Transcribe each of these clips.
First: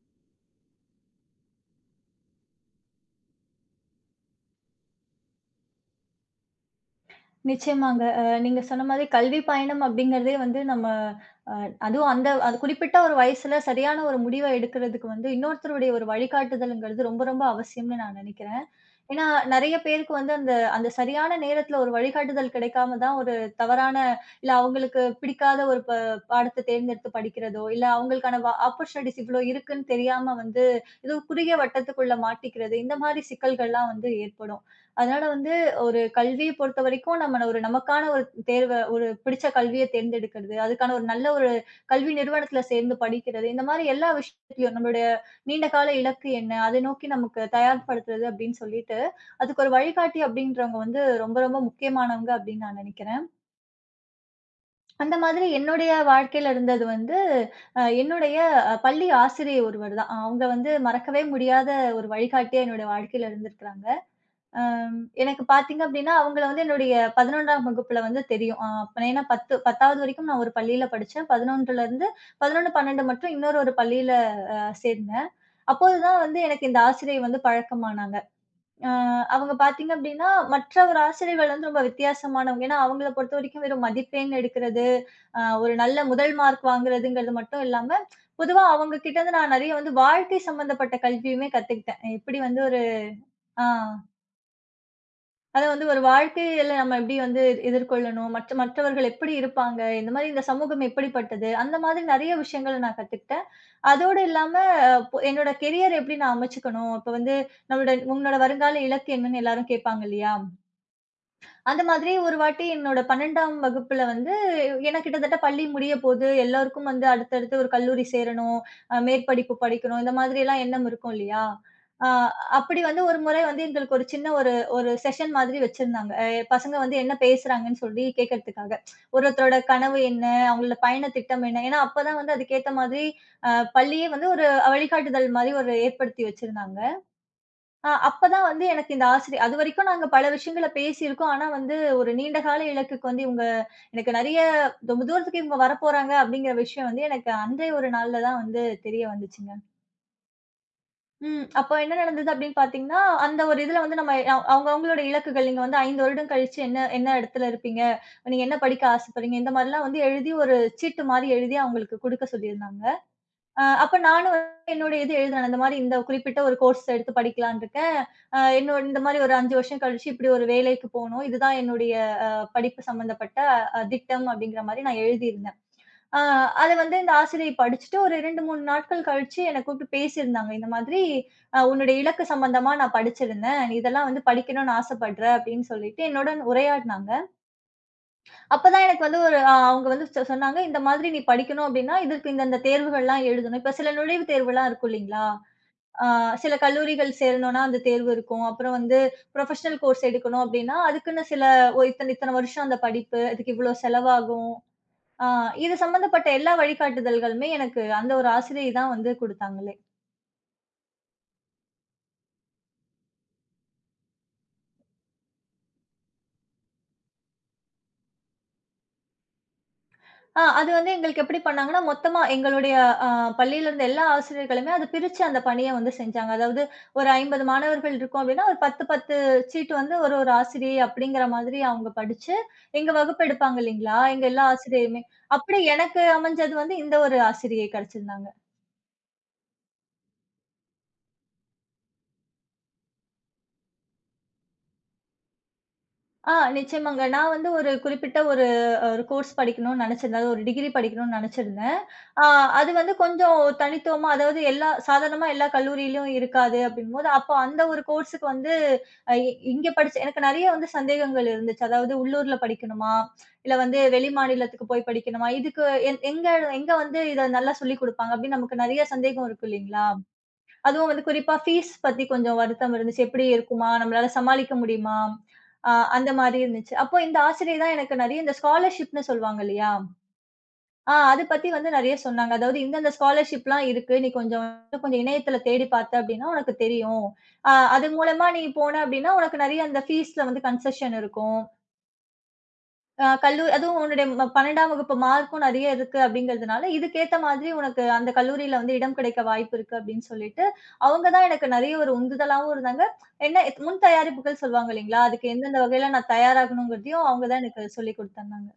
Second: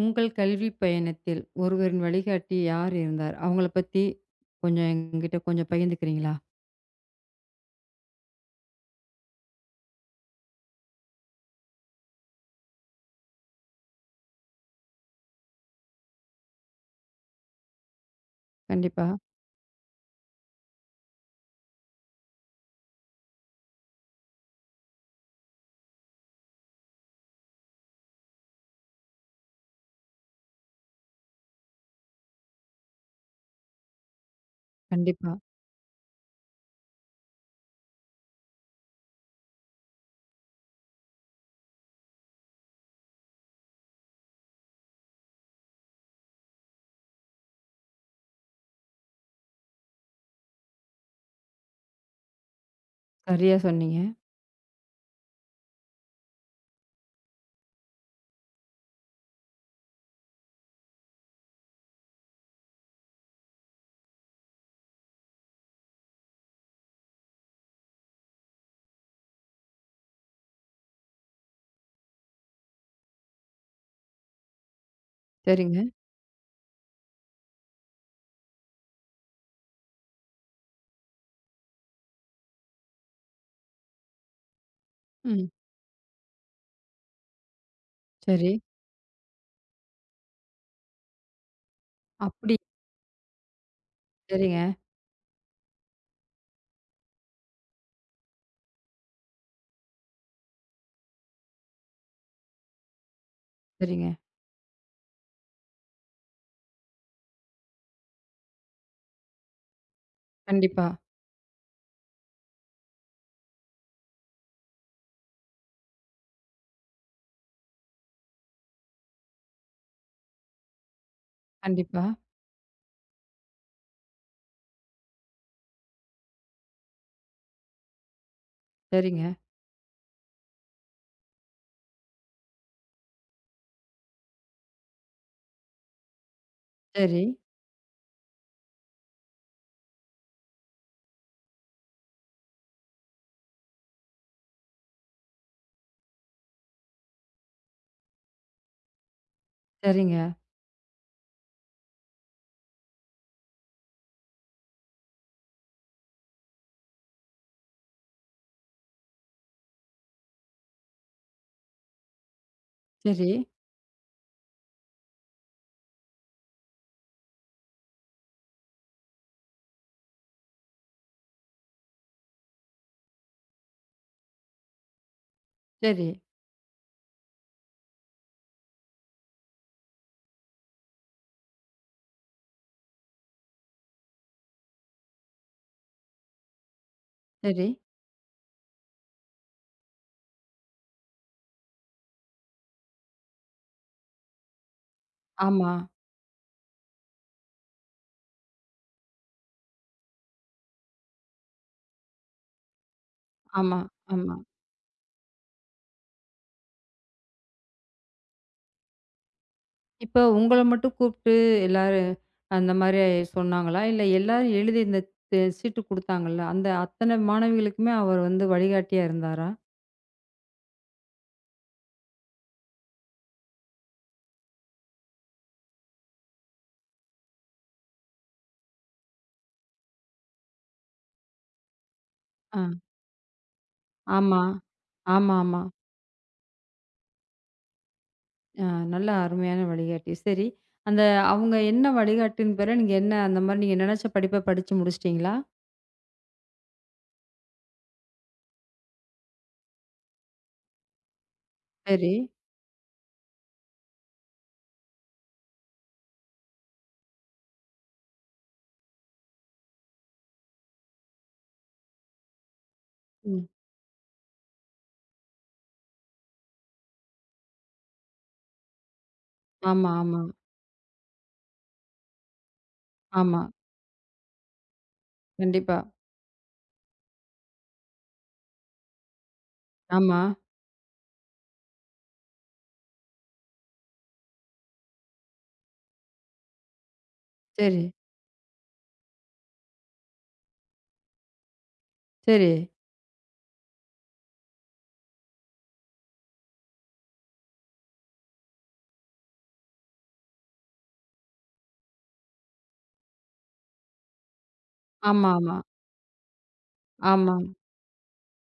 உங்கள் கல்வி பயணத்தில் ஒருவரின் வழிகாட்டி யார் இருந்தார்? அவங்கள பத்தி கொஞ்சம் என்கிட்ட கொஞ்சம் பகிர்ந்துக்கிறீங்களா? நிச்சயமாங்க. நீங்க சொன்ன மாதிரி கல்வி பயணம் அப்படிங்கிறதே வந்து நம்ம அ அதுவும் அந்த குறிப்பிட்ட ஒரு வயசுல சரியான ஒரு முடிவ எடுக்கிறதுக்கு வந்து இன்னொருத்தருடைய ஒரு வழிகாட்டுதல்ங்கிறது ரொம்ப ரொம்ப அவசியம்னு நான் நினைக்கிறேன். கண்டிப்பா, ஏன்னா நெறைய பேருக்கு வந்து அந்த அந்த சரியான நேரத்துல ஒரு வழிகாட்டுதல் கிடைக்காம தான் ஒரு தவறான இல்ல அவங்களுக்கு பிடிக்காத ஒரு பாடத்த தேர்ந்தெடுத்து படிக்கிறதோ, இல்ல அவங்களுக்கான ஆப்பர்ச்சுனிட்டீஸ் இவ்ளோ இருக்குன்னு தெரியாம வந்து ஏதோ குறுகிய வட்டத்துக்குள்ள மாட்டிக்கிறது, இந்த மாரி சிக்கல்கள்லாம் வந்து ஏற்படும். அதனால கண்டிப்பா. வந்து ஒரு கல்விய பொறுத்தவரைக்கும் நம்ம ஒரு நமக்கான ஒரு தேர்வ ஒரு பிடிச்ச கல்விய தேர்ந்தெடுக்கிறது, அதுக்கான ஒரு நல்ல ஒரு கல்வி நிறுவனத்துல சேர்ந்து படிக்கிறது, இந்த மாரி எல்லா விஷயத்திலயும் நம்மளுடைய நீண்ட கால இலக்கு என்ன? அதை நோக்கி நமக்கு தயார்படுத்துறது அப்படின்னு சொல்லிட்டு, அதுக்கு ஒரு வழிகாட்டி அப்படின்றவங்க வந்து ரொம்ப ரொம்ப முக்கியமானவங்க அப்படின்னு நான் நெனைக்கிறேன். சரியா சொன்னீங்க. அந்த மாதிரி என்னுடைய வாழ்க்கையில இருந்தது வந்து, என்னுடைய பள்ளி ஆசிரியை ஒருவர் தான். அவங்க வந்து மறக்கவே முடியாத ஒரு வழிகாட்டியா என்னுடைய வாழ்க்கையில இருந்திருக்கிறாங்க. அம் எனக்கு பார்த்தீங்க அப்டின்னா, அவங்கள வந்து என்னுடைய 11ஆம் வகுப்புல வந்து தெரியும். அப்ப ஏன்னா 10 10வது வரைக்கும் நான் ஒரு பள்ளியில படிச்சேன். 11லருந்து 11, 12 மட்டும் இன்னொரு பள்ளியில அ சேர்ந்தேன். சரிங்க. அப்போதுதான் வந்து எனக்கு இந்த ஆசிரியை வந்து பழக்கமானாங்க. அ அவங்க பார்த்தீங்க அப்டின்னா, மற்ற ஒரு ஆசிரியர்கள் வந்து ரொம்ப வித்தியாசமானவங்க. ஏன்னா, அவங்கள பொறுத்தவரைக்கும் வெறும் மதிப்பெண் எடுக்கிறது, ம். ஒரு நல்ல முதல் மார்க் வாங்குறதுங்கிறது மட்டும் இல்லாம, சரி. பொதுவா அவங்க கிட்ட இருந்து நான் நெறைய வந்து வாழ்க்கை சம்மந்தப்பட்ட கல்வியுமே கத்துக்கிட்டேன். எப்டி அப்படி வந்து ஒரு ஆ. சரிங்க, அத வந்து ஒரு வாழ்க்கையில நம்ம எப்படி வந்து எதிர்கொள்ளணும், மற்றவர்கள் எப்படி இருப்பாங்க, இந்த மாரி இந்த சமூகம் எப்படிப்பட்டது, அந்த மாதிரி நெறைய விஷயங்கள நான் கத்துக்கிட்டேன். சரிங்க. அதோடு இல்லாம பொ என்னோட கெரியர் எப்படி நான் அமைச்சுக்கணும், இப்ப வந்து உன்னோட வருங்கால இலக்கு என்னன்னு எல்லாரும் கேட்பாங்க இல்லையா? கண்டிப்பா, அந்த மாதிரி ஒரு வாட்டி என்னோட 12ஆம் வகுப்புல வந்து ஏன்னா கிட்டத்தட்ட பள்ளி முடியப்போது, எல்லாருக்கும் வந்து அடுத்தடுத்து ஒரு கல்லூரி சேரணும், மேற்படிப்பு படிக்கணும், இந்த மாதிரியெல்லாம் எண்ணம் இருக்கும் இல்லையா? கண்டிப்பா. அ அப்படி வந்து ஒரு முறை வந்து எங்களுக்கு ஒரு சின்ன ஒரு ஒரு செஷன் மாதிரி வச்சிருந்தாங்க. பசங்க வந்து என்ன பேசுறாங்கன்னு சொல்லி கேட்கறதுக்காக. சரிங்க. ஒருத்தரோட கனவு என்ன? அவங்களோட பயண திட்டம் என்ன? ஏன்னா அப்பதான் வந்து அதுக்கேத்த மாதிரி அ பள்ளியே வந்து ஒரு வழிகாட்டுதல் மாரி ஒரு ஏற்படுத்தி வச்சிருந்தாங்க. சரி, அப்பதான் வந்து எனக்கு இந்த ஆசிரியர் அதுவரைக்கும் நாங்க பல விஷயங்கள பேசியிருக்கோம். ஆனா வந்து ஒரு நீண்ட கால இலக்குக்கு வந்து இவங்க எனக்கு நெறைய ரொம்ப தூரத்துக்கு இவங்க வரப்போறாங்க அப்படிங்கிற விஷயம் வந்து எனக்கு அன்றைய ஒரு நாள்ல தான் வந்து தெரிய வந்துச்சுங்க. சரிங்க. ம். அப்போ என்ன நடந்தது அப்படின்னு பார்த்தீங்கன்னா, அந்த ஒரு இதுல வந்து நம்ம அ அவங்க அவங்களோட இலக்குகள் நீங்க வந்து 5 வருடம் கழிச்சு என்ன என்ன இடத்துல இருப்பீங்க? நீங்க என்ன படிக்க ஆசைப்படுறீங்க? இந்த மாரிலாம் வந்து எழுதி ஒரு சீட்டு மாரி எழுதி அவங்களுக்கு குடுக்க சொல்லியிருந்தாங்க. சரி, அப்ப நானும் வந்து என்னோட இது எழுதுனேன். இந்த மாரி இந்த குறிப்பிட்ட ஒரு கோர்ஸ் எடுத்து படிக்கலான்னு இருக்கேன். என்னோட இந்த மாரி ஒரு 5 வருஷம் கழிச்சு இப்படி ஒரு வேலைக்கு போணும். இதுதான் என்னுடைய அ படிப்பு சம்பந்தப்பட்ட திட்டம் அப்படிங்கிற மாரி நான் எழுதியிருந்தேன். சரி, அ அத வந்து இந்த ஆசிரியை படிச்சுட்டு ஒரு 2, 3 நாட்கள் கழிச்சு என்ன கூப்பிட்டு பேசியிருந்தாங்க. இந்த மாதிரி "உன்னுடைய இலக்கு சம்பந்தமா நான் படிச்சிருந்தேன். நீ இதெல்லாம் வந்து படிக்கணும்னு ஆசைப்படுற" அப்படின்னு சொல்லிட்டு என்னுடன் உரையாடினாங்க. சரி. அப்பதான் எனக்கு வந்து ஒரு அ அவங்க வந்து சொன்னாங்க, "இந்த மாதிரி நீ படிக்கணும் அப்டின்னா, இதற்கு இந்த இந்த தேர்வுகள்லாம் எழுதணும்." இப்ப சில நுழைவுத் தேர்வுலாம் இருக்கும் இல்லைங்களா? ஆமா, அ சில கல்லூரிகள் சேரணும்னா அந்த தேர்வு இருக்கும். அப்புறம் வந்து ப்ரொஃபஷனல் கோர்ஸ் எடுக்கணும் அப்டின்னா, அதுக்குன்னு சில இத்தன இத்தன வருஷம் அந்த படிப்பு, அதுக்கு இவ்ளோ ஆமா, ஆமா. செலவாகும். அ இது சம்மந்தப்பட்ட எல்லா வழிகாட்டுதல்களுமே எனக்கு அந்த ஒரு ஆசிரியை தான் வந்து குடுத்தாங்களே! இப்ப உங்கள மட்டும் கூப்பிட்டு எல்லாரும் அந்த மாரி சொன்னாங்களா? இல்ல எல்லாரும் எழுதி இந்த சீட்டு குடுத்தாங்கல்ல, அந்த அத்தன மாணவிகளுக்குமே அவர் வந்து வழிகாட்டியா இருந்தாரா? அது வந்து எங்களுக்கு எப்படி பண்ணாங்கன்னா, மொத்தமா எங்களுடைய அ பள்ளியில இருந்த எல்லா ஆசிரியர்களுமே அத பிரிச்சு அந்த பணிய வந்து செஞ்சாங்க. அதாவது ஒரு 50 மாணவர்கள் இருக்கோம் அப்படின்னா, ஒரு 10, 10 சீட்டு வந்து ஒரு ஒரு ஆசிரியை அப்படிங்கிற மாதிரி அவங்க படிச்சு, ஆ, எங்க வகுப்பு எடுப்பாங்க இல்லைங்களா? எங்க ஆமா. எல்லா ஆசிரியையுமே. ஆமா, அப்படி ஆமா. எனக்கு அமைஞ்சது வந்து இந்த ஒரு ஆசிரியை கிடைச்சிருந்தாங்க. அ நல்ல அருமையான வழிகாட்டி. சரி. அந்த அவங்க என்ன வழிகாட்டின பிற நீங்க என்ன அந்த மாரி நீங்க நெனச்ச படிப்ப படிச்சு முடிச்சுட்டீங்களா? நிச்சயமாங்க. நான் வந்து ஒரு குறிப்பிட்ட ஒரு ஒரு கோர்ஸ் படிக்கணும்னு நெனச்சிருந்தேன். அது ஒரு டிகிரி படிக்கணும்னு நெனச்சிருந்தேன். சரி. ஆ அது வந்து கொஞ்சம் தனித்துவமா அதாவது எல்லா சாதாரணமா எல்லா கல்லூரியிலும் இருக்காது அப்டிங்கும்போது, அப்போ அந்த ஒரு கோர்ஸுக்கு வந்து அ இ இங்க படிச்சு எனக்கு நெறைய வந்து சந்தேகங்கள் இருந்துச்சு. அதாவது உள்ளூர்ல படிக்கணுமா? ம். இல்ல வந்து வெளி மாநிலத்துக்கு போய் படிக்கணுமா? இதுக்கு எ எங்க எங்க வந்து இத நல்லா சொல்லிக் குடுப்பாங்க? அப்டின்னு நமக்கு நெறைய சந்தேகம் இருக்கும் இல்லைங்களா? ஆமா, ஆமா, அதுவும் வந்து குறிப்பா ஃபீஸ் பத்தி கொஞ்சம் வருத்தம் இருந்துச்சு. "எப்படி ஆமா. இருக்குமா? நம்மளால சமாளிக்க முடியுமா?" அ கண்டிப்பா. அந்த மாரி இருந்துச்சு. அப்போ இந்த ஆசிரியர் தான் எனக்கு நெறைய இந்த ஸ்காலர்ஷிப்ன்னு சொல்லுவாங்க இல்லையா? ஆமா. அத பத்தி வந்து நெறைய சொன்னாங்க. அதாவது "இந்தந்த ஸ்காலர்ஷிப்லாம் இருக்கு. நீ கொஞ்சம் இன்னும் கொஞ்சம் இணையத்துல தேடி பார்த்த அப்படின்னா உனக்கு தெரியும். சரி, அது மூலமா நீ போன அப்படின்னா, உனக்கு நெறைய அந்த ஃபீஸ்ல வந்து கன்செஷன் இருக்கும். சரி. ஆ கல்லூ அதுவும் உன்னுடைய 12ஆம் வகுப்பு மார்க்கும் நெறைய இருக்கு அப்டிங்கிறதுனால, இதுக்கேத்த மாதிரி உனக்கு அந்த கல்லூரியில வந்து இடம் கிடைக்க வாய்ப்பு இருக்கு அப்டின்னு சொல்லிட்டு, அவங்க தான் எனக்கு நெறைய ஒரு உந்துதலாவும் இருந்தாங்க. என்ன முன் தயாரிப்புகள் சொல்லுவாங்க இல்லைங்களா? ஆமா, அதுக்கு ஆமா, எந்தெந்த வகையில நான் தயாராகணுங்கிறதையும் அவங்க ஆமா. தான் எனக்கு சொல்லிக் குடுத்தாங்க.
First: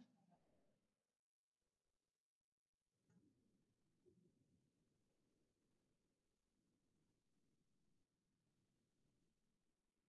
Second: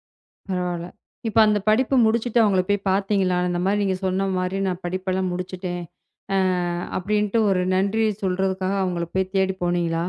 பரவால்ல. இப்ப அந்த படிப்பு முடிச்சுட்டு அவங்கள போய் பார்த்தீங்களா? இந்த மாரி நீங்க சொன்ன மாரி நான் படிப்பெல்லாம் முடிச்சுட்டேன். அ அப்படின்ட்டு ஒரு நன்றி சொல்றதுக்காக அவங்கள போய் தேடி போனீங்களா?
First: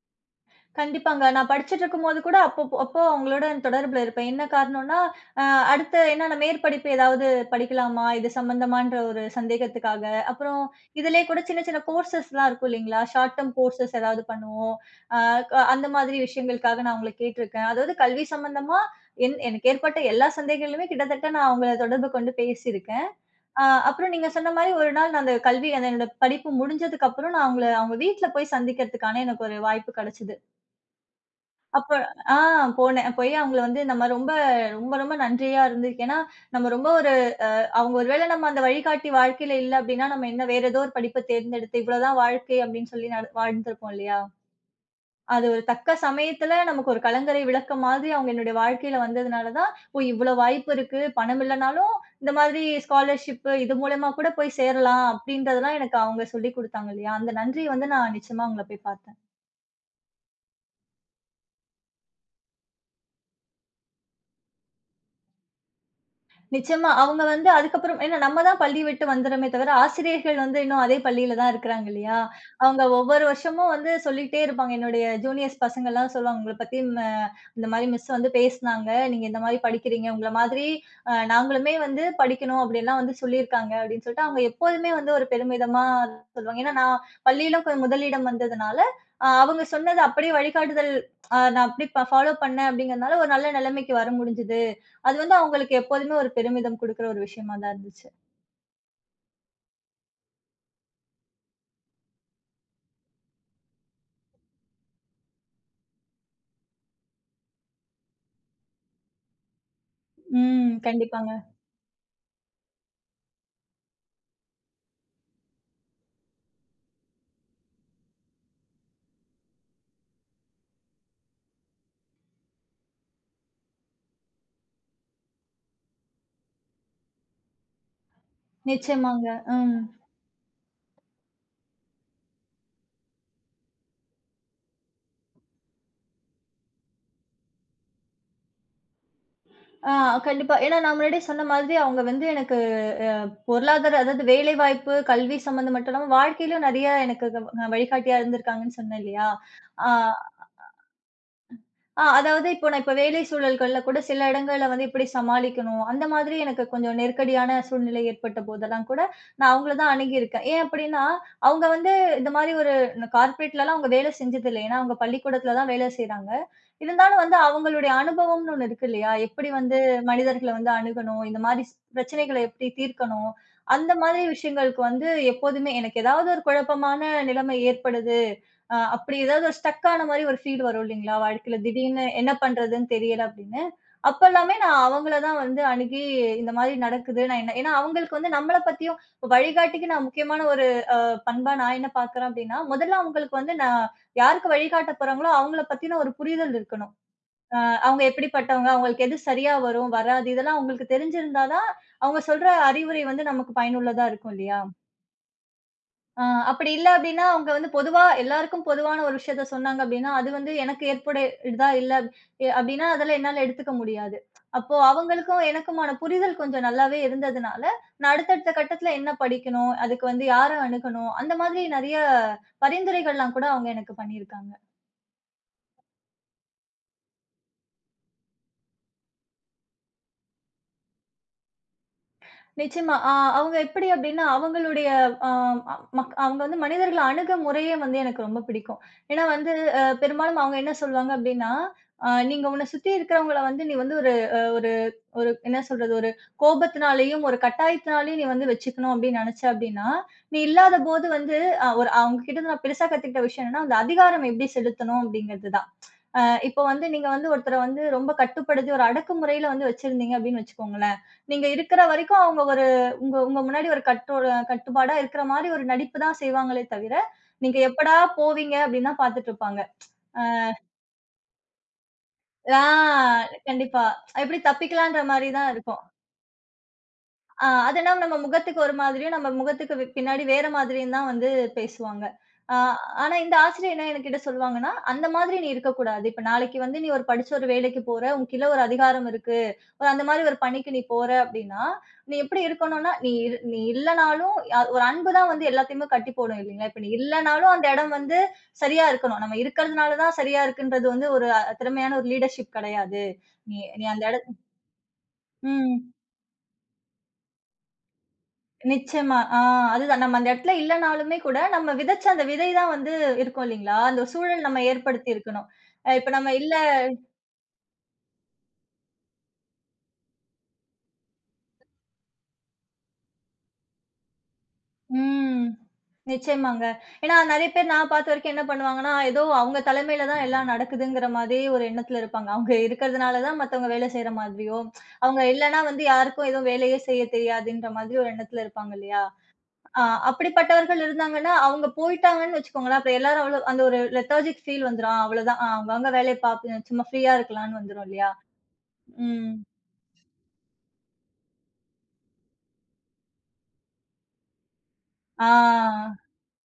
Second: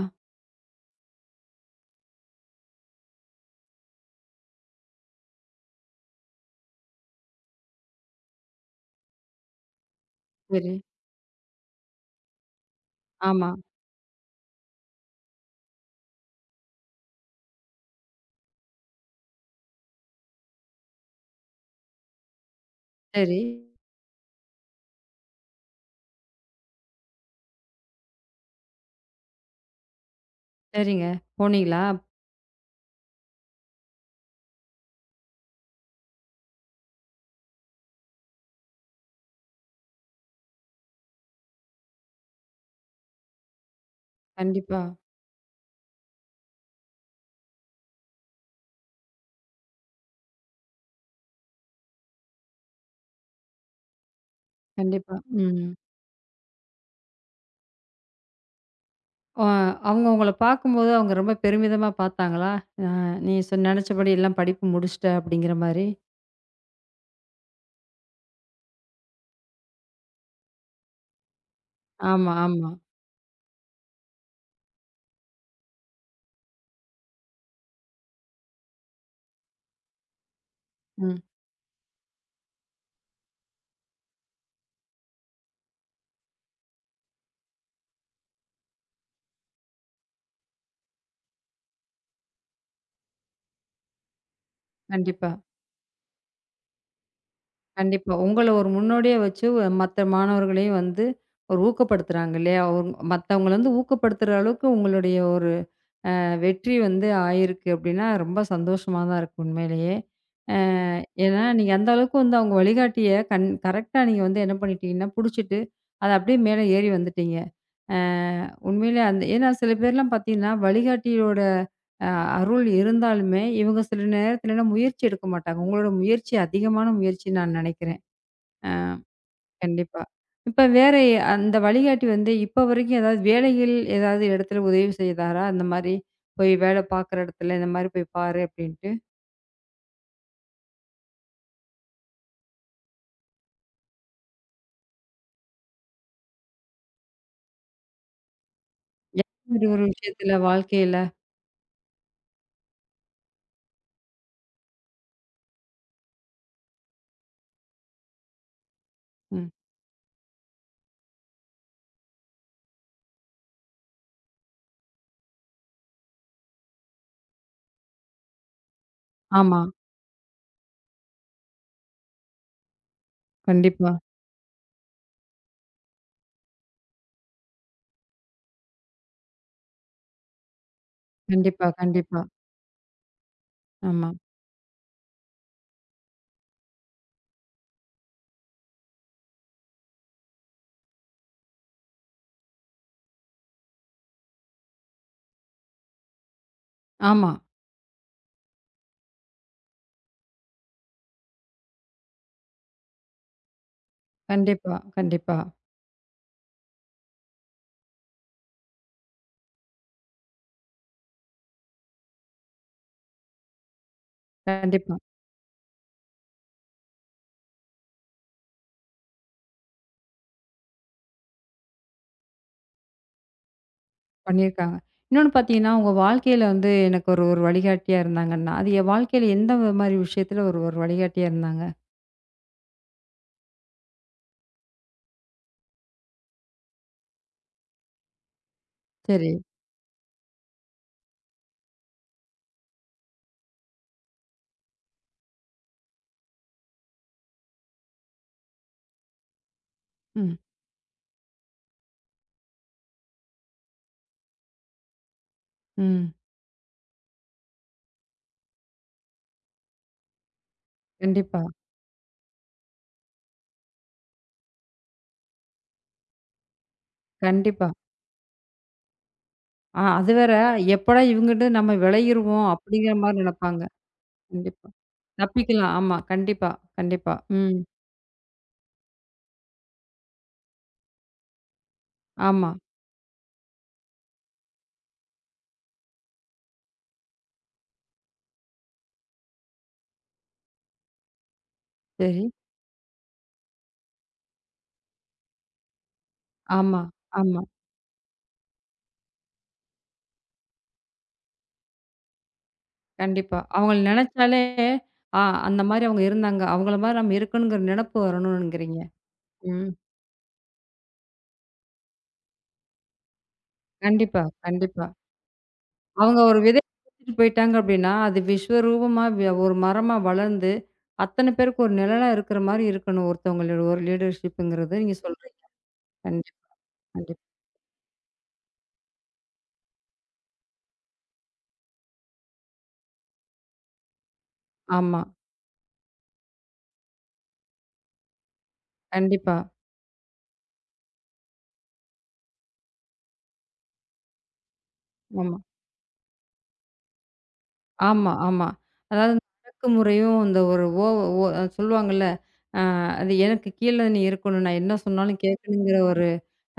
கண்டிப்பாங்க. நான் படிச்சுட்டுருக்கும்போது கூட அப்போ அவங்களோட தொடர்புல இருப்பேன். என்ன காரணம்னா, அ அடுத்து என்னன்னா மேற்படிப்பு ஏதாவது படிக்கலாமா? இது சம்மந்தமான்ற ஒரு சந்தேகத்துக்காக. அப்புறம் சரி. இதிலயே கூட சின்ன சின்ன கோர்சஸ்லாம் இருக்கும் இல்லைங்களா? ஷார்ட் ஆமா. டெர்ம் கோர்சஸ் ஏதாவது பண்ணுவோம். அ க அந்த மாதிரி விஷயங்களுக்காக நான் அவங்கள கேட்டுருக்கேன். அதாவது கல்வி சம்மந்தமா எனக்கு ஏற்பட்ட எல்லா சந்தேகங்களுமே கிட்டத்தட்ட நான் அவங்கள தொடர்பு கொண்டு பேசியிருக்கேன். சரி. அப்புறம் நீங்க சொன்ன மாரி ஒரு நாள் நான் அந்த கல்வி அந்த என்னோட படிப்பு முடிஞ்சதுக்கப்புறம் நான் அவங்க வீட்ல போய் சந்திக்கிறதுக்கான எனக்கு ஒரு வாய்ப்பு கிடைச்சது. சரிங்க. போனீங்களா? அப்ப ஆ போனேன். போய் அவங்கள வந்து நம்ம ரொம்ப ரொம்ப ரொம்ப நன்றியா இருந்திருக்கு. ஏன்னா, நம்ம ரொம்ப ஒரு அ அவங்க ஒரு வேள நம்ம அந்த வழிகாட்டி வாழ்க்கையில இல்ல அப்டின்னா, நம்ம என்ன வேற ஏதோ ஒரு படிப்ப தேர்ந்தெடுத்து இவ்வளோதான் வாழ்க்கை அப்டின்னு சொல்லி வாழ்ந்திருப்போம் இல்லையா? கண்டிப்பா, அது ஒரு தக்க சமயத்துல நமக்கு ஒரு கலங்கரை விளக்கம் மாதிரி அவங்க என்னுடைய வாழ்க்கையில வந்ததுனால தான், ஓ! இவ்ளோ வாய்ப்பு இருக்கு. பணம் இல்லனாலும் இந்த மாதிரி ஸ்காலர்ஷிப் இது மூலியமா கூட போய் சேரலாம் கண்டிப்பா. ம். அப்டின்றதெல்லாம் எனக்கு அவங்க சொல்லிக் குடுத்தாங்க இல்லையா? அந்த நன்றிய வந்து நான் நிச்சயமா அவங்கள போய் பாத்தேன். அ அவங்க உங்கள பார்க்கும்போது அவங்க ரொம்ப பெருமிதமா பார்த்தாங்களா? நீ நெனச்சபடி எல்லாம் படிப்பு முடிச்சுட்ட அப்படிங்கிற மாரி. நிச்சயமா. அவங்க வந்து அதுக்கப்புறம் ஏன்னா நம்ம தான் பள்ளி விட்டு வந்துறோமே தவிர, ஆசிரியர்கள் வந்து இன்னும் அதே பள்ளியில தான் இருக்கிறாங்க இல்லையா? ஆமா, ஆமா. அவங்க ஒவ்வொரு வருஷமும் வந்து சொல்லிட்டே இருப்பாங்க. என்னுடைய ஜூனியர்ஸ் பசங்கள்லாம் சொல்லுவாங்க, "உங்கள பத்தி இந்த மாரி மிஸ் வந்து பேசுனாங்க. நீங்க இந்த மாரி படிக்கிறீங்க. உங்கள மாதிரி ம். நாங்களுமே வந்து படிக்கணும்." அப்படின்லாம் வந்து சொல்லியிருக்காங்க அப்படின்னு சொல்லிட்டு, அவங்க எப்போதுமே வந்து ஒரு பெருமிதமா சொல்லுவாங்க. ஏன்னா நான் பள்ளியில முதலிடம் வந்ததுனால, அவங்க சொன்னது அப்படியே வழிகாட்டுதல் நான் அப்படி ஃபாலோ பண்ணேன் அப்படிங்கிறதுனால, ஒரு நல்ல நிலைமைக்கு வர முடிஞ்சது. அது கண்டிப்பா, வந்து அவங்களுக்கு எப்போதுமே ஒரு பெருமிதம் குடுக்குற ஒரு விஷயமா தான் இருந்துச்சு. கண்டிப்பா. உங்கள ஒரு முன்னோடியா வச்சு மத்த மாணவர்களையும் வந்து ஒரு ஊக்கப்படுத்துறாங்க இல்லையா? ஒரு மத்தவங்கள வந்து ஊக்கப்படுத்துற அளவுக்கு உங்களுடைய ஒரு வெற்றி வந்து ஆயிருக்கு அப்டின்னா, ரொம்ப சந்தோஷமா தான் இருக்கு உண்மையிலேயே. அ ம். கண்டிப்பாங்க. ஏன்னா, நீங்க அந்த அளவுக்கு வந்து அவங்க வழிகாட்டிய கண் கரெக்ட்டா நீங்க வந்து என்ன பண்ணிட்டீங்கன்னா, புடிச்சிட்டு, அது அப்டியே மேல ஏறி வந்துட்டீங்க. அ உண்மையிலே அந்த ஏன்னா சில பேர்லாம் பார்த்தீங்கன்னா, வழிகாட்டியோட அ அருள் இருந்தாலுமே, இவங்க சில நேரத்துலலாம் முயற்சி எடுக்க மாட்டாங்க. உங்களோட முயற்சி அதிகமான முயற்சின்னு நான் நெனைக்கிறேன். நிச்சயமாங்க. ம். கண்டிப்பா. இப்ப வேற அந்த வழிகாட்டி வந்து இப்ப வரைக்கும் ஏதாவது வேலையில் ஏதாவது இடத்துல உதவி செய்தாரா? அந்த மாரி போய் வேலை பார்க்குற இடத்துல இந்த மாரி போய் பாரு அப்டின்ட்டு. ஆ கண்டிப்பா. ஏன்னா நான் முன்னாடியே சொன்ன மாதிரி அவங்க வந்து எனக்கு அ பொருளாதார அதாவது வேலைவாய்ப்பு, கல்வி சம்மந்தம் மட்டும் இல்லாம வாழ்க்கையிலும் நெறைய எனக்கு வழிகாட்டியா இருந்திருக்காங்கன்னு சொன்னேன் இல்லையா? மாரி ஒரு ஆ விஷயத்துல வாழ்க்கையில. ஆ அதாவது இப்ப வேலை சூழல்கள்ல கூட சில இடங்கள்ல வந்து எப்படி சமாளிக்கணும், அந்த மாதிரி எனக்கு கொஞ்சம் நெருக்கடியான சூழ்நிலை ஏற்பட்ட போதெல்லாம் கூட, ம். நான் அவங்கள தான் அணுகியிருக்கேன். ஏன் அப்படின்னா, அவங்க வந்து இந்த மாரி ஒரு கார்ப்பரேட்லலாம் அவங்க வேலை செஞ்சதில்ல. ஏன்னா, அவங்க பள்ளிக்கூடத்தில தான் வேலை செய்றாங்க. இருந்தாலும் வந்து அவங்களுடைய அனுபவம்னு ஒண்ணு இருக்கு இல்லையா? எப்படி ஆமா. வந்து மனிதர்கள வந்து அணுகணும், இந்த மாரி பிரச்சனைகள எப்படி தீர்க்கணும், அந்த கண்டிப்பா, மாதிரி விஷயங்களுக்கு வந்து எப்போதுமே எனக்கு ஏதாவது ஒரு குழப்பமான நிலைமை ஏற்படுது. அப்படி ஏதாவது ஒரு ஸ்டக் ஆன மாரி ஒரு ஃபீல் வரும் இல்லைங்களா? வாழ்க்கையில கண்டிப்பா, திடீர்னு கண்டிப்பா. என்ன பண்றதுன்னு தெரியல அப்படின்னு. ஆமா, அப்பல்லாமே நான் அவங்கள தான் வந்து அணுகி இந்த மாதிரி நடக்குது. நான் என்ன ஏன்னா அவங்களுக்கு வந்து நம்மள பத்தியும் இப்ப வழிகாட்டிக்கு நான் முக்கியமான ஒரு அ பண்பா நான் என்ன பார்க்குறேன் அப்படின்னா, முதல்ல அவங்களுக்கு வந்து நான் யாருக்கு வழிகாட்ட போறாங்களோ அவங்கள பத்தின ஒரு புரிதல் இருக்கணும். ஆமா. அ அவங்க எப்படிப்பட்டவங்க? அவங்களுக்கு எது சரியா வரும்? வராது? இதெல்லாம் அவங்களுக்கு தெரிஞ்சிருந்தா தான் அவங்க சொல்ற அறிவுரை வந்து நமக்கு பயனுள்ளதா இருக்கும் இல்லையா? கண்டிப்பா, கண்டிப்பா, ஆ அப்படி இல்ல அப்டின்னா, அவங்க வந்து பொதுவா எல்லாருக்கும் பொதுவான ஒரு விஷயத்த சொன்னாங்க அப்டின்னா, அது வந்து எனக்கு ஏற்புடையதா இல்ல அப்டின்னா, அதெல்லாம் என்னால எடுத்துக்க முடியாது. அப்போ கண்டிப்பா. அவங்களுக்கும் எனக்குமான புரிதல் கொஞ்சம் நல்லாவே இருந்ததுனால, நான் அடுத்தடுத்த கட்டத்துல என்ன படிக்கணும்? அதுக்கு வந்து யார அணுகணும்? அந்த மாதிரி நெறைய பரிந்துரைகள்லாம் கூட அவங்க எனக்கு பண்ணியிருக்காங்க. பண்ணியிருக்காங்க. இன்னொன்னு பார்த்தீங்கன்னா, உங்க வாழ்க்கையில வந்து எனக்கு ஒரு ஒரு வழிகாட்டியா இருந்தாங்கன்னா, அது என் வாழ்க்கையில எந்த மாரி விஷயத்துல ஒரு ஒரு வழிகாட்டியா இருந்தாங்க? நிச்சயமா. அவங்க எப்படி அப்டின்னா, அவங்களுடைய அ மக் அவங்க வந்து மனிதர்கள அணுக முறையே வந்து எனக்கு ரொம்ப பிடிக்கும். ஏன்னா சரி. வந்து பெரும்பாலும் அவங்க என்ன சொல்லுவாங்க அப்டின்னா, "நீங்க உன்ன சுத்தி இருக்கிறவங்கள வந்து நீ வந்து அ ஒரு ஒரு என்ன சொல்றது? ஒரு கோபத்தினாலேயும், ஒரு கட்டாயத்தினாலேயும் நீ வந்து வச்சுக்கணும் அப்டின்னு நெனச்ச அப்டின்னா, ம், நீ இல்லாதபோது வந்து" ஒரு அவங்க கிட்ட இருந்து நான் பெருசா கத்துக்கிட்ட விஷயம் என்னன்னா, அந்த அதிகாரம் எப்படி செலுத்தணும் அப்டிங்கிறது தான். ம். அ இப்போ வந்து நீங்க வந்து ஒருத்தர வந்து ரொம்ப கட்டுப்படுத்தி, ஒரு அடக்குமுறையில வந்து வச்சிருந்தீங்க அப்படின்னு வச்சுக்கோங்களேன். கண்டிப்பா, நீங்க இருக்கிற வரைக்கும் அவங்க ஒரு உங்க உங்க முன்னாடி ஒரு கட்டோட கட்டுப்பாடா இருக்கிற மாரி ஒரு நடிப்பு தான் செய்வாங்களே தவிர, நீங்க கண்டிப்பா. எப்படா போவீங்க அப்படின்னு தான் பார்த்துட்டு இருப்பாங்க. ஆ அது அ வேற. எப்படா இவங்கிட்ட நம்ம விலகிருவோம் ஆ அப்படிங்கிற மாரி நெனப்பாங்க. கண்டிப்பா. எப்படி கண்டிப்பா. தப்பிக்கலான்ற மாரி தான் தப்பிக்கலாம். இருக்கும். ஆமா. கண்டிப்பா, கண்டிப்பா. ம். அதனா நம்ம முகத்துக்கு ஒரு மாதிரியும், நம்ம முகத்துக்கு பின்னாடி வேற மாதிரியும் தான் வந்து பேசுவாங்க. ஆமா. ஆ ஆனா இந்த ஆசிரியர் என்ன என்கிட்ட சொல்லுவாங்கன்னா, "அந்த மாதிரி நீ இருக்கக்கூடாது. இப்ப நாளைக்கு வந்து நீ ஒரு படிச்ச ஒரு வேலைக்கு போற, உனக்குள்ள ஒரு அதிகாரம் இருக்கு. ஒரு அந்த மாரி ஒரு பணிக்கு நீ போற அப்டின்னா, நீ சரி. எப்டி இருக்கணும்னா, நீ இல்லனாலும் ஒரு அன்பு தான் வந்து எல்லாத்தையுமே கட்டி போடும் இல்லைங்களா? ஆமா, இப்ப நீ ஆமா. இல்லனாலும் அந்த இடம் வந்து சரியா இருக்கணும். நம்ம இருக்கிறதுனால தான் சரியா இருக்குன்றது வந்து ஒரு திறமையான ஒரு லீடர்ஷிப் கெடையாது. கண்டிப்பா. நீ அவங்கள நீ அந்த எடத்" நெனச்சாலே, ஆ அந்த மாரி ம். அவங்க இருந்தாங்க. அவங்கள மாரி நம்ம இருக்கணுங்கிற நெனப்பு வரணுங்கிறீங்க. நிச்சயமா. ம். அதுதான். நம்ம அந்த இடத்துல இல்லனாலுமே கூட, நம்ம விதைச்ச அந்த விதை தான் வந்து இருக்கும் இல்லீங்களா? அந்த ஒரு கண்டிப்பா, சூழல் நம்ம கண்டிப்பா. ஏற்படுத்தி இருக்கணும். அ இப்ப அவங்க நம்ம ஒரு இல்ல விதைய வித்துட்டு போயிட்டாங்க அப்படின்னா, அது விஸ்வரூபமா ஒரு மரமா வளர்ந்து, அத்தன பேருக்கு ஒரு நிழலா இருக்கிற மாரி இருக்கணும் ஒருத்தவங்களோட ஒரு லீடர்ஷிப்ங்கிறது நீங்க சொல்றீங்க. ம். கண்டிப்பா, நிச்சயமாங்க. ஏன்னா கண்டிப்பா. நெறைய பேர் நான் பார்த்த வரைக்கும் என்ன பண்ணுவாங்கன்னா, ஏதோ அவங்க தலைமையில தான் எல்லாம் நடக்குதுங்கிற மாதிரி ஒரு எண்ணத்துல இருப்பாங்க. அவங்க இருக்கிறதுனால தான் மத்தவங்க வேலை செய்ற மாதிரியோ, ஆமா. அவங்க இல்லன்னா வந்து யாருக்கும் எதுவும் வேலையே செய்ய தெரியாதுன்ற மாதிரி ஒரு எண்ணத்துல இருப்பாங்க இல்லையா? கண்டிப்பா. ஆ அப்படிப்பட்டவர்கள் இருந்தாங்கன்னா, அவங்க போயிட்டாங்கன்னு வச்சுக்கோங்களேன், அப்புறம் எல்லாரும் அவ்வளோ அந்த ஒரு லெதார்ஜிக் ஃபீல் வந்துரும். ஆமா. அவ்வளோதான். அவங்கவங்க வேலைய பாப்ப சும்மா ஃப்ரீயா இருக்கலான்னு வந்துரும் இல்லையா? ஆமா, ஆமா. அதாவது இந்த ம். அடக்குமுறையும் இந்த ஒரு ஓ ஓ அது சொல்லுவாங்கல்ல, அ அது எனக்கு கீழ நீ இருக்கணும். நான் என்ன சொன்னாலும் கேட்கணுங்கிற ஆ ஒரு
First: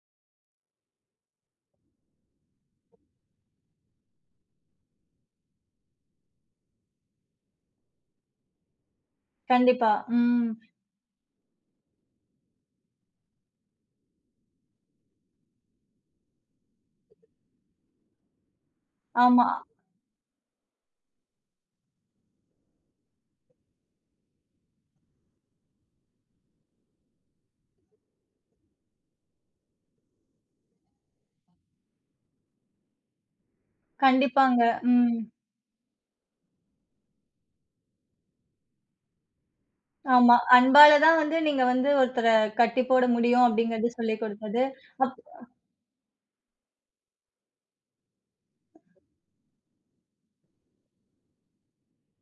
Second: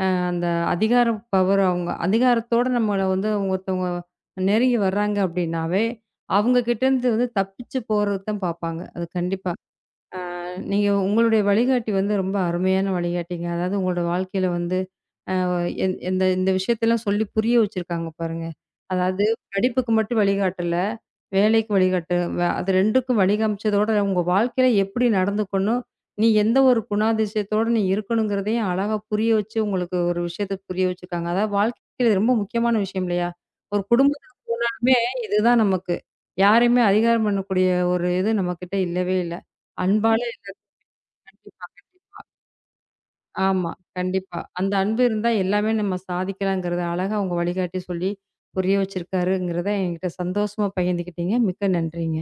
அந்த அதிகார பவர் அவங்க அதிகாரத்தோட நம்மள வந்து அவங்க ஒருத்தவங்க நெருங்கி வர்றாங்க அப்படின்னாவே, அவங்க கிட்டேருந்து வந்து தப்பிச்சு போறதுக்கு தான் பார்ப்பாங்க. அது கண்டிப்பா. கண்டிப்பா. ம். நீங்க உங்களுடைய வழிகாட்டி வந்து ரொம்ப அருமையான வழிகாட்டிங்க. அதாவது உங்களோட வாழ்க்கையில வந்து இந்த இந்த விஷயத்தெல்லாம் சொல்லி புரிய வச்சிருக்காங்க பாருங்க. அதாவது ஆமா. படிப்புக்கு மட்டும் வழிகாட்டல, வேலைக்கு வழிகாட்டு அது 2க்கும் வழிகாமிச்சதோட, உங்க வாழ்க்கையில எப்படி நடந்துக்கணும், நீ எந்த ஒரு குணாதிசயத்தோட நீ இருக்கணுங்கிறதையும் அழகா புரிய வச்சு, உங்களுக்கு ஒரு விஷயத்த புரிய வச்சிருக்காங்க. அதாவது வாழ்க்கையில இது ரொம்ப முக்கியமான விஷயம் இல்லையா? ஒரு குடும்பத்துக்கு கண்டிப்பாங்க. போனாலுமே ம். இதுதான் நமக்கு. யாரையுமே அதிகாரம் பண்ணக்கூடிய ஒரு இது நம்மகிட்ட இல்லவே இல்ல. அன்பால ஆமா. அன்பால தான் வந்து நீங்க வந்து ஒருத்தர கட்டி போட முடியும் ஆமா. அப்படிங்கிறது சொல்லிக் கண்டிப்பா. குடுத்தது. அந்த அன்பு அப் இருந்தா எல்லாமே நம்ம சாதிக்கலாங்கிறத அழகா உங்க வழிகாட்டி சொல்லி புரிய வச்சிருக்காருங்கிறத என்கிட்ட சந்தோஷமா பகிர்ந்துக்கிட்டீங்க. மிக்க நன்றிங்க.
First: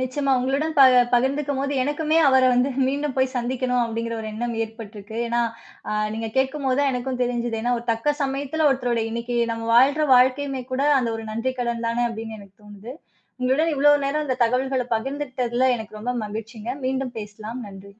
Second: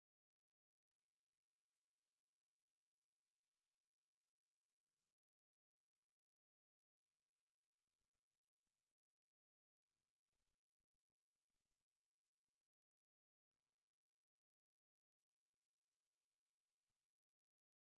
நிச்சயமா. உங்களுடன் பகிர்ந்துக்கும்போது எனக்குமே அவர வந்து மீண்டும் போய் சந்திக்கணும் அப்படிங்கிற ஒரு எண்ணம் ஏற்பட்டிருக்கு. ஏன்னா, நீங்க கேட்கும்போது தான் எனக்கும் தெரிஞ்சது. ஏன்னா, ஒரு தக்க சமயத்துல ஒருத்தரோட இன்னைக்கு நம்ம வாழ்ற வாழ்க்கையுமே கூட அந்த ஒரு நன்றி கடன் தானே அப்படின்னு எனக்கு தோணுது. உங்களுடன் இவ்வளவு நேரம் இந்த தகவல்கள பகிர்ந்துக்கிட்டதுல எனக்கு ரொம்ப மகிழ்ச்சிங்க. மீண்டும் பேசலாம். நன்றி.